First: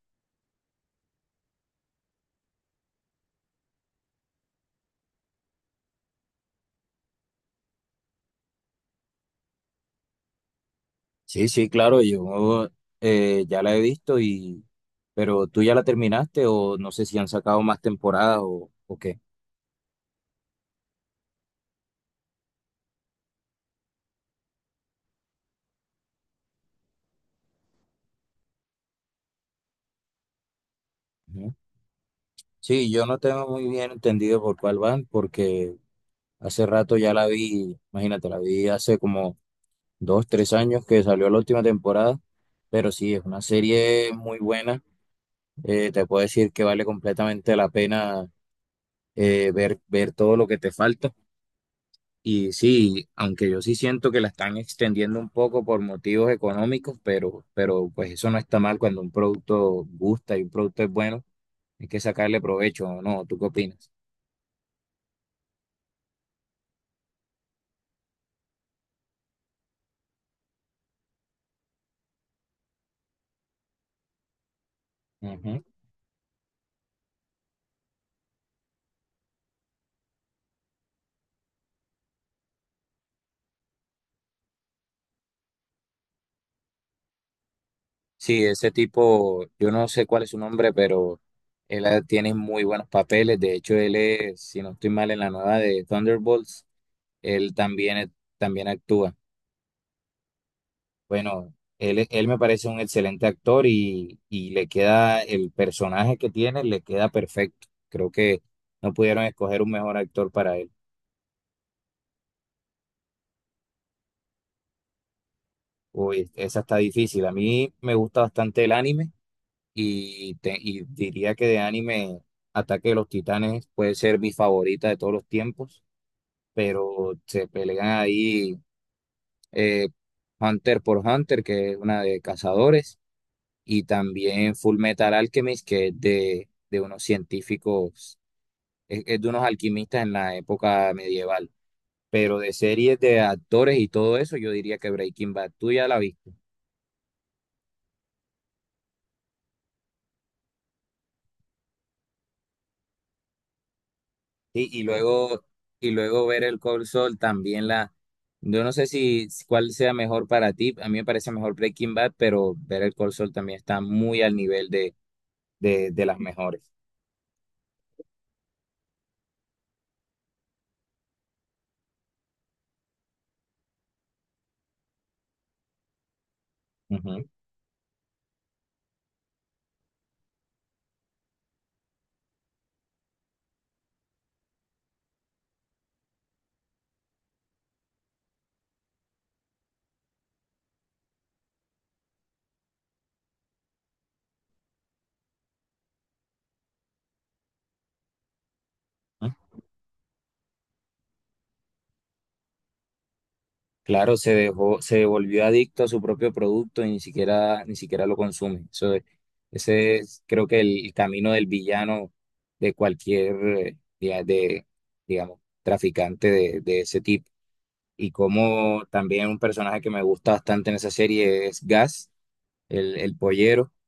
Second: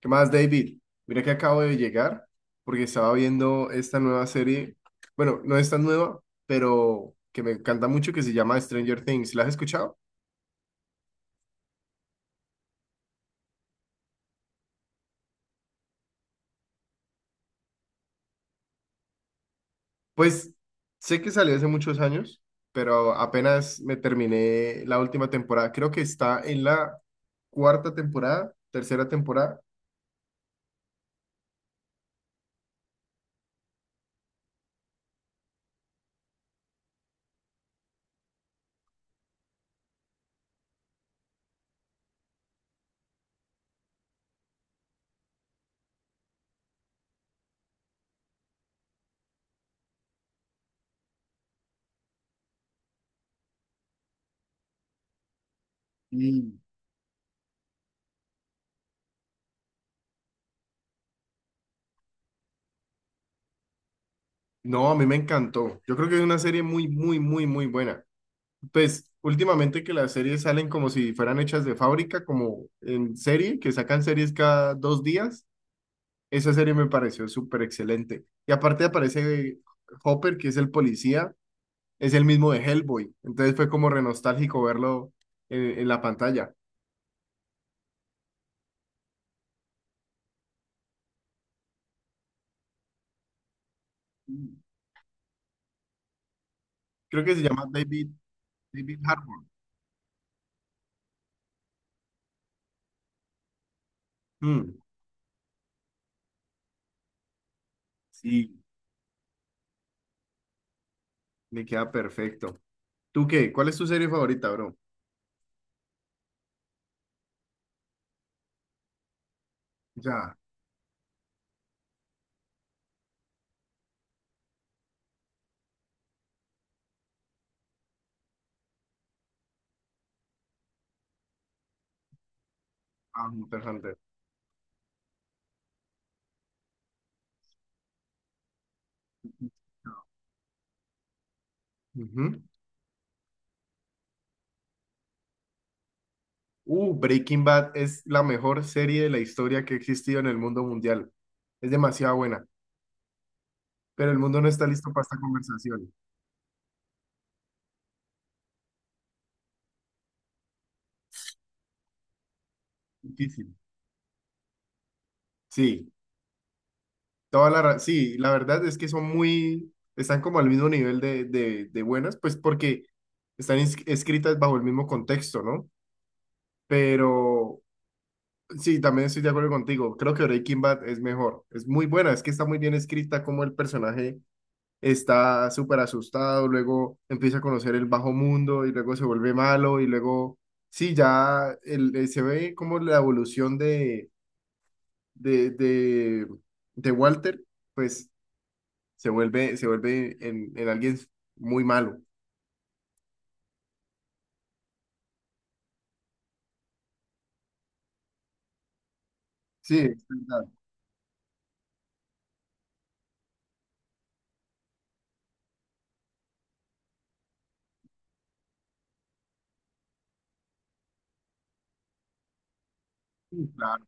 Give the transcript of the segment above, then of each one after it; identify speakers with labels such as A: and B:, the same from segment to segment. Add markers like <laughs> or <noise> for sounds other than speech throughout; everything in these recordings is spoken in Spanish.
A: ¿Qué más, David? Mira que acabo de llegar porque estaba viendo esta nueva serie. Bueno, no es tan nueva, pero que me encanta mucho que se llama Stranger Things. ¿La has escuchado?
B: Sí, sí, claro, yo ya la he visto pero tú ya la terminaste o no sé si han sacado más temporadas o qué.
A: Pues sé que salió hace muchos años, pero apenas me terminé la última temporada. Creo que está en la cuarta temporada, tercera temporada.
B: Ujú. Sí, yo no tengo muy bien entendido por cuál van porque hace rato ya la vi, imagínate, la vi hace como dos, tres años que salió la última temporada, pero sí, es una serie muy buena. Te puedo decir que vale completamente la pena ver todo lo que te falta. Y sí, aunque yo sí siento que la están extendiendo un poco por motivos
A: Mm.
B: económicos, pero pues eso no está mal cuando un producto gusta y un producto es bueno, hay que sacarle provecho, ¿o no? ¿Tú qué opinas?
A: No, a mí me encantó. Yo creo que es una serie muy, muy, muy, muy buena. Pues últimamente que las series salen como si fueran hechas de fábrica, como en serie, que sacan series cada dos días.
B: Ujú.
A: Esa serie me pareció súper excelente. Y aparte aparece Hopper, que es el policía, es el mismo de Hellboy. Entonces fue como re nostálgico verlo en la pantalla.
B: Sí, ese tipo, yo no sé cuál es su nombre, pero tiene muy buenos papeles. De hecho, él es,
A: Mm.
B: si no estoy mal, en la nueva de Thunderbolts,
A: Creo que se
B: él
A: llama David,
B: también, también
A: David
B: actúa.
A: Harbour.
B: Bueno, él me parece un excelente actor y le
A: Mm,
B: queda el personaje que tiene, le queda perfecto. Creo que
A: Sí,
B: no pudieron escoger un mejor actor para él.
A: le queda perfecto. ¿Tú qué? ¿Cuál es tu serie favorita, bro?
B: Uy, esa está difícil. A mí me gusta bastante el anime
A: Ya.
B: y diría que de anime Ataque de los Titanes puede ser mi favorita de todos los tiempos, pero se pelean ahí eh, Hunter por Hunter, que es una de cazadores.
A: Ah,
B: Y
A: interesante.
B: también Full Metal Alchemist, que es de unos científicos, es de unos alquimistas en la época medieval. Pero
A: Ujú.
B: de series de actores y todo eso, yo diría que Breaking Bad, tú ya la viste.
A: Breaking Bad es la mejor serie de la historia que ha existido en el mundo mundial. Es demasiado buena, pero el mundo no está
B: Sí,
A: listo para esta
B: y
A: conversación.
B: luego ver el Cold Soul también la. Yo no sé si cuál sea mejor para ti, a mí me parece mejor Breaking Bad, pero ver el Cold Soul
A: Difícil.
B: también está muy al nivel
A: Sí,
B: de las mejores.
A: toda la, sí, la verdad es que son muy, están como al mismo nivel de buenas, pues porque están escritas bajo el mismo contexto, ¿no?
B: Ujú.
A: Pero sí, también estoy de acuerdo contigo. Creo que Breaking Bad es mejor. Es muy buena, es que está muy bien escrita como el personaje está súper asustado, luego empieza a conocer el bajo mundo y luego se vuelve malo y luego, sí, ya se ve como la evolución de, de, de Walter, pues se vuelve en alguien muy malo.
B: Claro, se dejó, se volvió adicto a su propio producto y ni siquiera, ni siquiera lo consume.
A: Sí,
B: Ese
A: es
B: es,
A: verdad.
B: creo que el camino del villano de cualquier, digamos, traficante de ese tipo. Y como también un personaje que me gusta bastante en esa serie es Gas, el
A: Sí,
B: pollero.
A: claro.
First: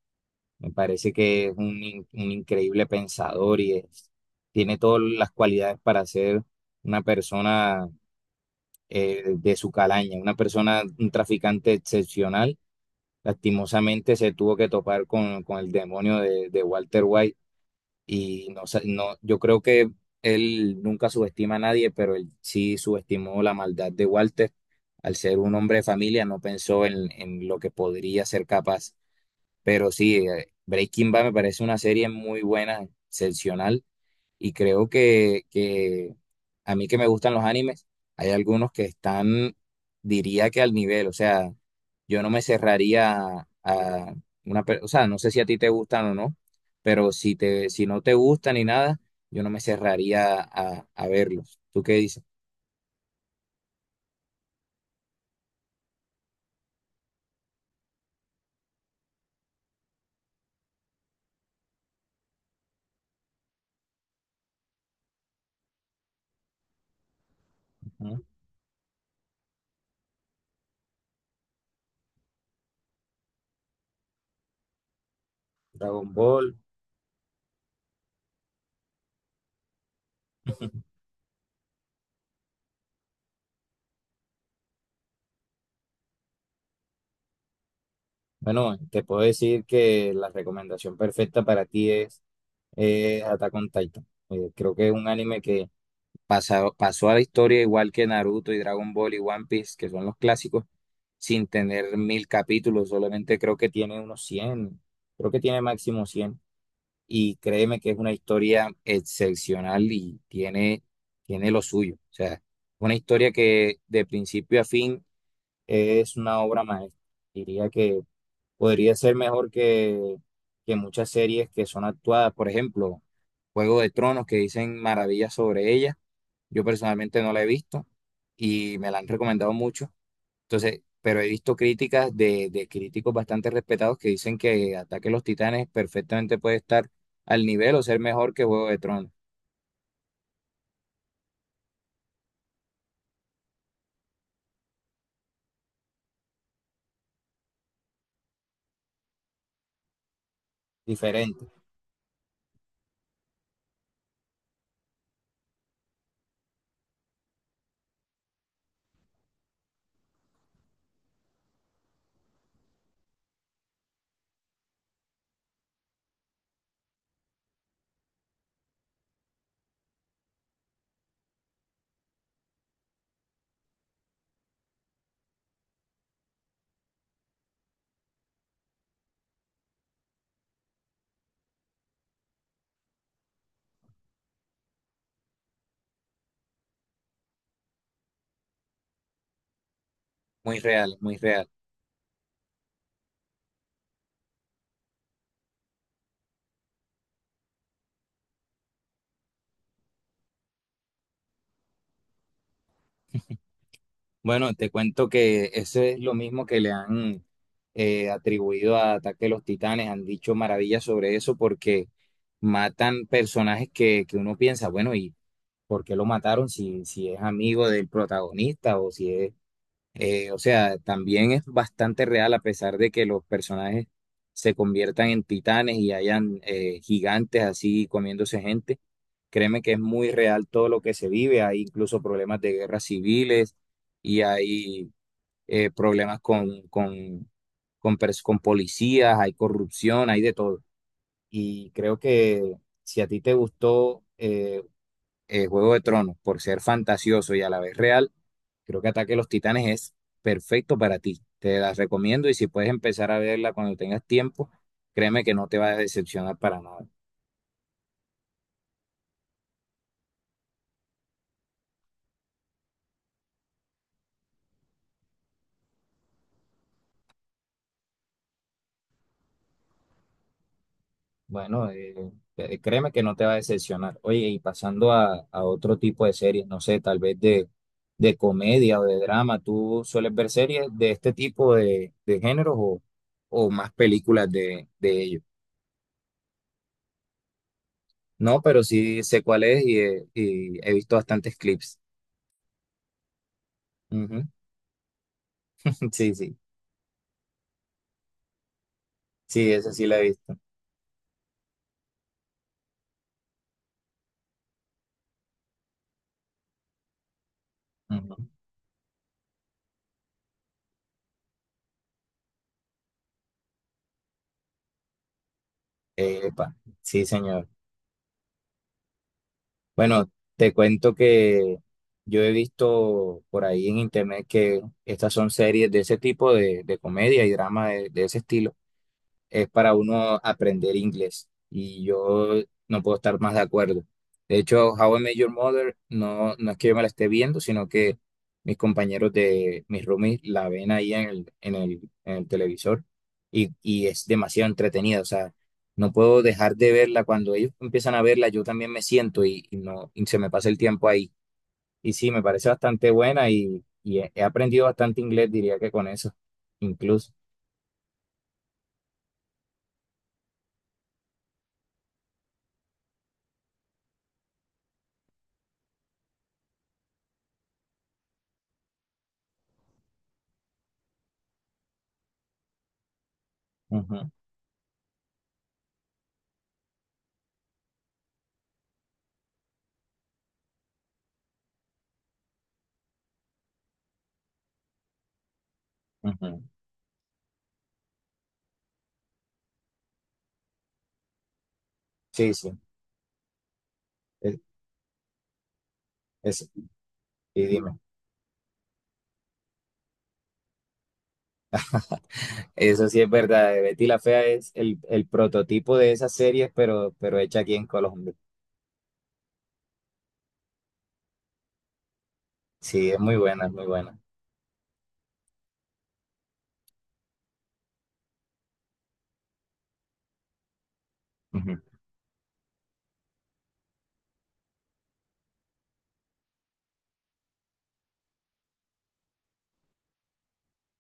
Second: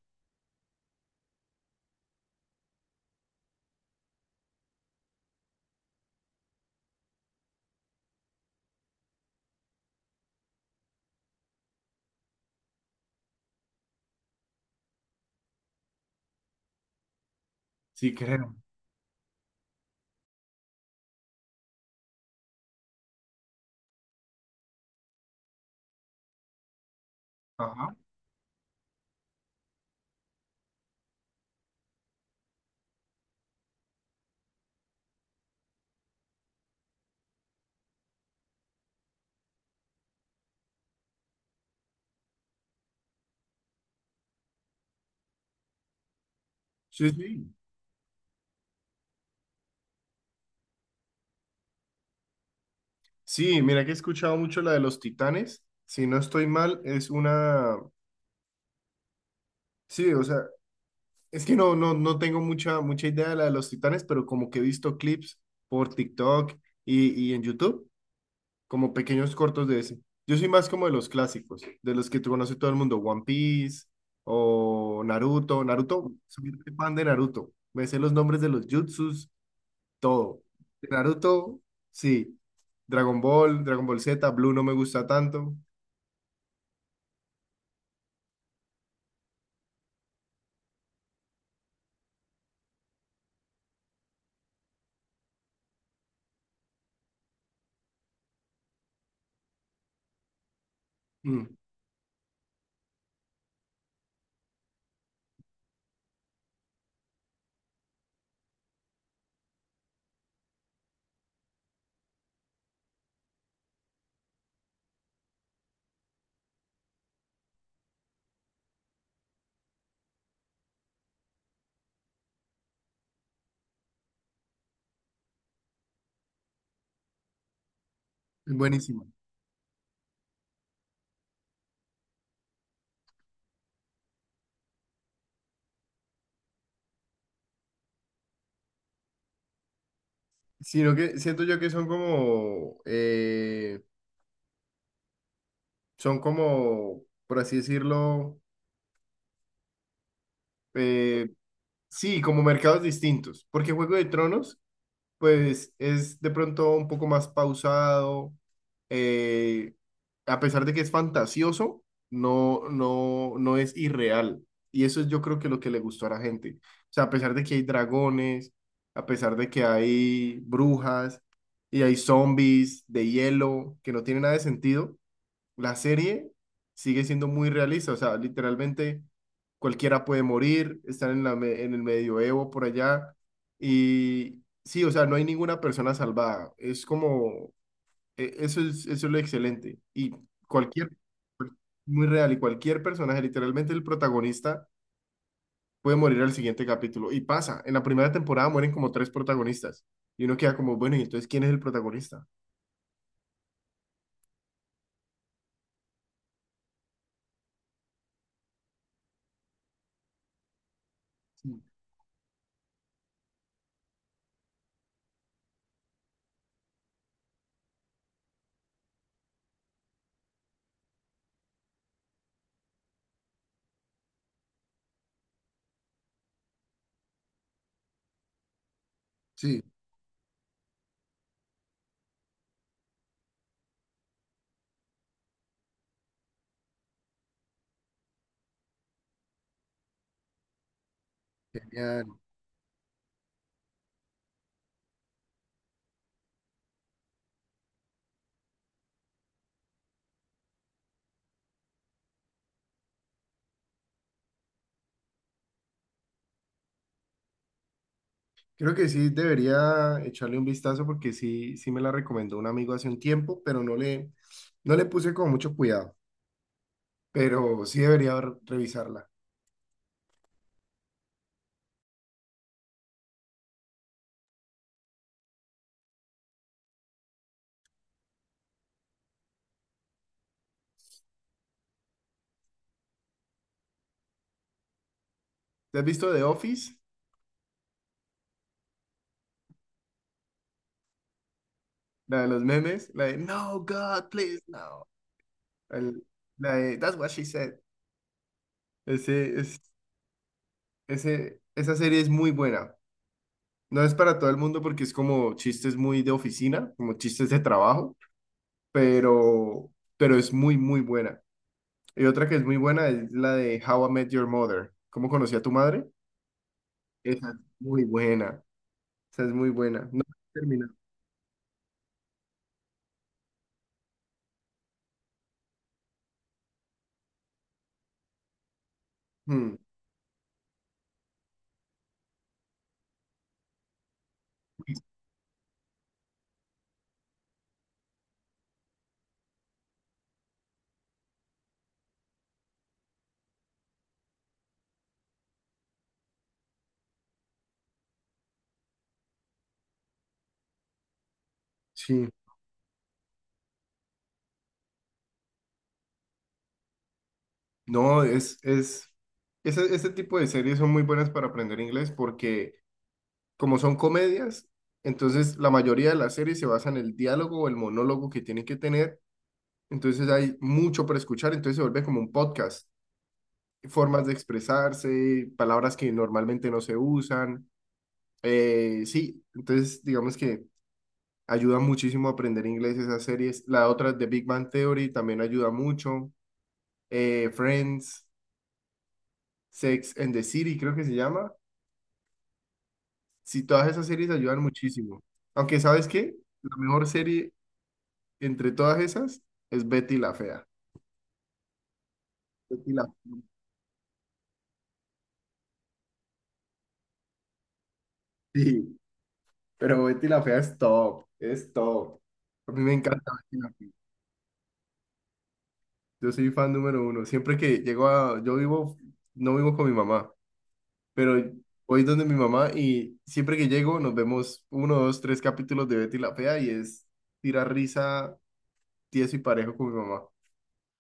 B: Me parece que es un increíble pensador tiene todas las cualidades para ser una persona de su calaña. Una persona, un traficante excepcional, lastimosamente se tuvo que topar con el demonio de Walter White
A: Sí,
B: y
A: creo.
B: no, sa- no, yo creo que él nunca subestima a nadie, pero él sí subestimó la maldad de Walter. Al ser un hombre de familia, no pensó en lo que
A: Ajá.
B: podría ser capaz. Pero sí, Breaking Bad me parece una serie muy buena, excepcional y creo que a mí que me gustan los animes, hay algunos que están, diría que al nivel, o sea, yo no me cerraría a o sea, no sé si a ti te gustan o no,
A: Sí,
B: pero
A: sí.
B: si no te gustan ni nada, yo no me cerraría a verlos. ¿Tú qué dices?
A: Sí, mira que he escuchado mucho la de los titanes. Si no estoy mal, es una... Sí, o sea, es que no tengo mucha, mucha idea de la de los titanes, pero como que he visto clips por TikTok y en YouTube,
B: Ujú.
A: como pequeños cortos de ese. Yo soy más como de los clásicos, de los que tú conoce todo el mundo, One Piece o Naruto.
B: Dragon
A: Naruto, soy
B: Ball.
A: muy fan de Naruto. Me sé los nombres de los jutsus, todo. De Naruto, sí. Dragon Ball, Dragon Ball Z, Blue no me gusta tanto.
B: Bueno, te puedo decir que la recomendación perfecta para ti es Attack on Titan. Creo que es un anime que pasó a la historia igual que Naruto y Dragon Ball y One Piece, que son los clásicos, sin
A: Mm,
B: tener mil capítulos, solamente creo que tiene unos cien, creo que tiene máximo cien. Y créeme que es una historia excepcional y tiene, tiene lo suyo. O sea, una historia que de principio a fin es una obra maestra. Diría que podría ser mejor que muchas series que son actuadas, por ejemplo, Juego de Tronos, que dicen maravillas sobre ella, yo personalmente no la he visto y me la
A: buenísimo.
B: han recomendado mucho. Entonces, pero he visto críticas de críticos bastante respetados que dicen que Ataque a los Titanes perfectamente puede estar al nivel o ser mejor que Juego de Tronos.
A: Sino que siento yo que son como... son como, por así decirlo, eh,
B: Diferente,
A: sí, como mercados distintos, porque Juego de Tronos, pues es de pronto un poco más pausado, eh, a pesar de que es fantasioso, no es irreal. Y eso es yo creo que lo que le gustó a la gente. O sea, a pesar de que hay dragones, a pesar de que hay brujas y hay zombies de hielo, que no tiene nada de sentido, la serie sigue siendo muy realista, o sea, literalmente cualquiera puede morir, están en en el medioevo por allá y sí, o sea, no hay ninguna persona salvada, es como, eso es lo excelente y
B: muy
A: cualquier,
B: real, muy real.
A: muy real, y cualquier personaje, literalmente el protagonista puede morir al siguiente capítulo y pasa, en la primera temporada mueren como tres protagonistas y uno queda como, bueno, ¿y entonces quién es el protagonista?
B: Bueno, te cuento que eso es lo mismo que le han atribuido a Ataque a los Titanes. Han dicho maravillas sobre eso
A: Sí,
B: porque matan personajes que uno piensa, bueno, ¿y por qué lo mataron si es amigo del protagonista o si es... O sea, también es bastante real a pesar de que los personajes se conviertan en titanes y hayan gigantes así comiéndose gente. Créeme
A: sí,
B: que es muy real todo lo que se vive. Hay incluso problemas de guerras civiles y hay problemas con policías, hay corrupción, hay de todo. Y creo
A: genial.
B: que si a ti te gustó Juego de Tronos, por ser fantasioso y a la vez real, creo que Ataque de los Titanes es perfecto para ti. Te la recomiendo y si puedes empezar a verla cuando tengas tiempo, créeme que no te va a decepcionar para nada.
A: Creo que sí debería echarle un vistazo porque sí, sí me la recomendó un amigo hace un tiempo, pero no le, no le puse con mucho cuidado, pero sí debería revisarla.
B: Bueno, créeme que no te va a decepcionar. Oye, y pasando a otro tipo de series, no sé, tal vez de comedia o de drama, ¿tú sueles ver series de este tipo de géneros o más películas de ellos?
A: ¿Te has visto The Office?
B: No, pero sí sé cuál es y he visto bastantes clips.
A: La de los memes, la de No, God,
B: Ujú.
A: please, no.
B: <laughs>
A: El-
B: Sí, sí,
A: la de That's what she said. Ese,
B: sí,
A: es,
B: esa sí la he visto.
A: ese, esa serie es muy buena. No es para todo el mundo porque es como chistes muy de oficina, como chistes de trabajo,
B: Ujú.
A: pero, pero es muy, muy buena. Y otra que es muy buena es la de How I Met Your Mother. ¿Cómo conocí a tu madre?
B: Epa, sí,
A: Esa es
B: señor.
A: muy buena. Esa es muy buena. No
B: Bueno, te
A: termina.
B: cuento que yo he visto por ahí en internet que estas son series de ese tipo de comedia y drama de ese estilo. Es
A: Hmm,
B: para uno aprender inglés y yo no puedo estar más de acuerdo. De hecho, How I Met Your Mother no, no es que yo me la esté viendo, sino que mis compañeros de mis roomies la ven ahí en en el televisor y es demasiado entretenida. O sea, no puedo dejar de verla. Cuando ellos empiezan a verla, yo también me siento y no, y se me pasa el tiempo ahí. Y
A: Sí.
B: sí, me parece bastante buena y he aprendido bastante inglés, diría que con eso, incluso.
A: No, es, ese tipo de series son muy buenas para aprender inglés porque como son comedias, entonces la mayoría de las series se basa en el diálogo o el monólogo que tienen que tener. Entonces hay mucho para escuchar, entonces se vuelve como un podcast. Formas
B: Ujú,
A: de expresarse, palabras que normalmente no se usan. Sí, entonces digamos que ayuda muchísimo a aprender inglés esas series. La otra de Big Bang Theory también ayuda mucho.
B: ujú.
A: Friends, Sex and the City, creo que se llama.
B: Sí, sí.
A: Sí, todas esas series ayudan muchísimo. Aunque, ¿sabes qué?
B: Es,
A: La mejor serie
B: y dime.
A: entre todas esas es Betty la Fea. Betty la...
B: Eso sí es verdad. Betty la Fea es el prototipo de esas series, pero hecha aquí en Colombia.
A: Sí, pero Betty la Fea es top, es top. A mí me
B: Sí, es
A: encanta
B: muy
A: Betty
B: buena,
A: la
B: es muy
A: Fea.
B: buena.
A: Yo soy fan número uno. Siempre que llego a... Yo vivo, no vivo con mi mamá, pero
B: Ujú.
A: voy donde mi mamá y siempre que llego nos vemos uno, dos, tres capítulos de Betty la Fea y es tirar risa tieso y parejo con mi mamá.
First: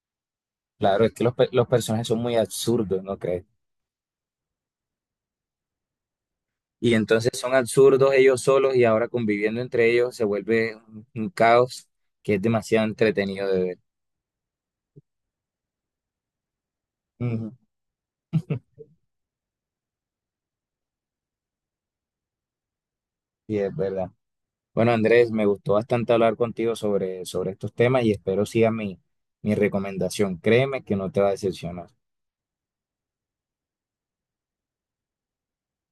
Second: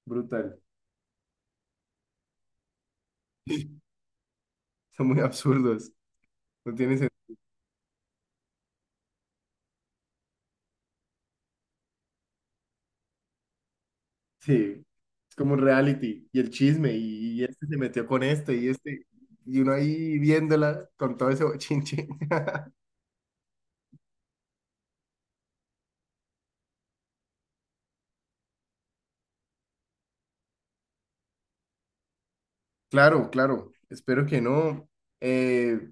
A: Brutal. <laughs>
B: Claro, es que los personajes son muy absurdos, ¿no crees?
A: Son muy absurdos. No
B: Y
A: tiene sentido.
B: entonces son absurdos ellos solos y ahora conviviendo entre ellos se vuelve un caos que es demasiado entretenido de ver.
A: Sí. Es como un reality y el chisme y
B: Ujú.
A: este se metió con este y este. Y uno ahí viéndola con todo ese bochinche. <laughs>
B: Sí, es verdad. Bueno, Andrés, me gustó bastante hablar contigo sobre estos temas y espero sigas mi recomendación. Créeme que no te va a decepcionar.
A: Claro, claro. Espero que no. Eh,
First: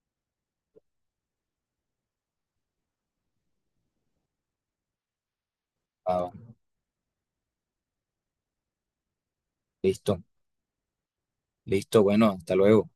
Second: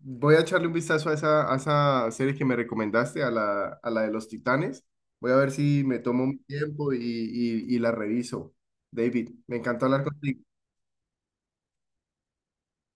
A: Voy a echarle un vistazo a esa serie que me recomendaste, a la de los Titanes. Voy a ver si me tomo
B: Ah,
A: un tiempo y la reviso. David, me encantó hablar
B: listo.
A: contigo.
B: Listo, bueno, hasta luego.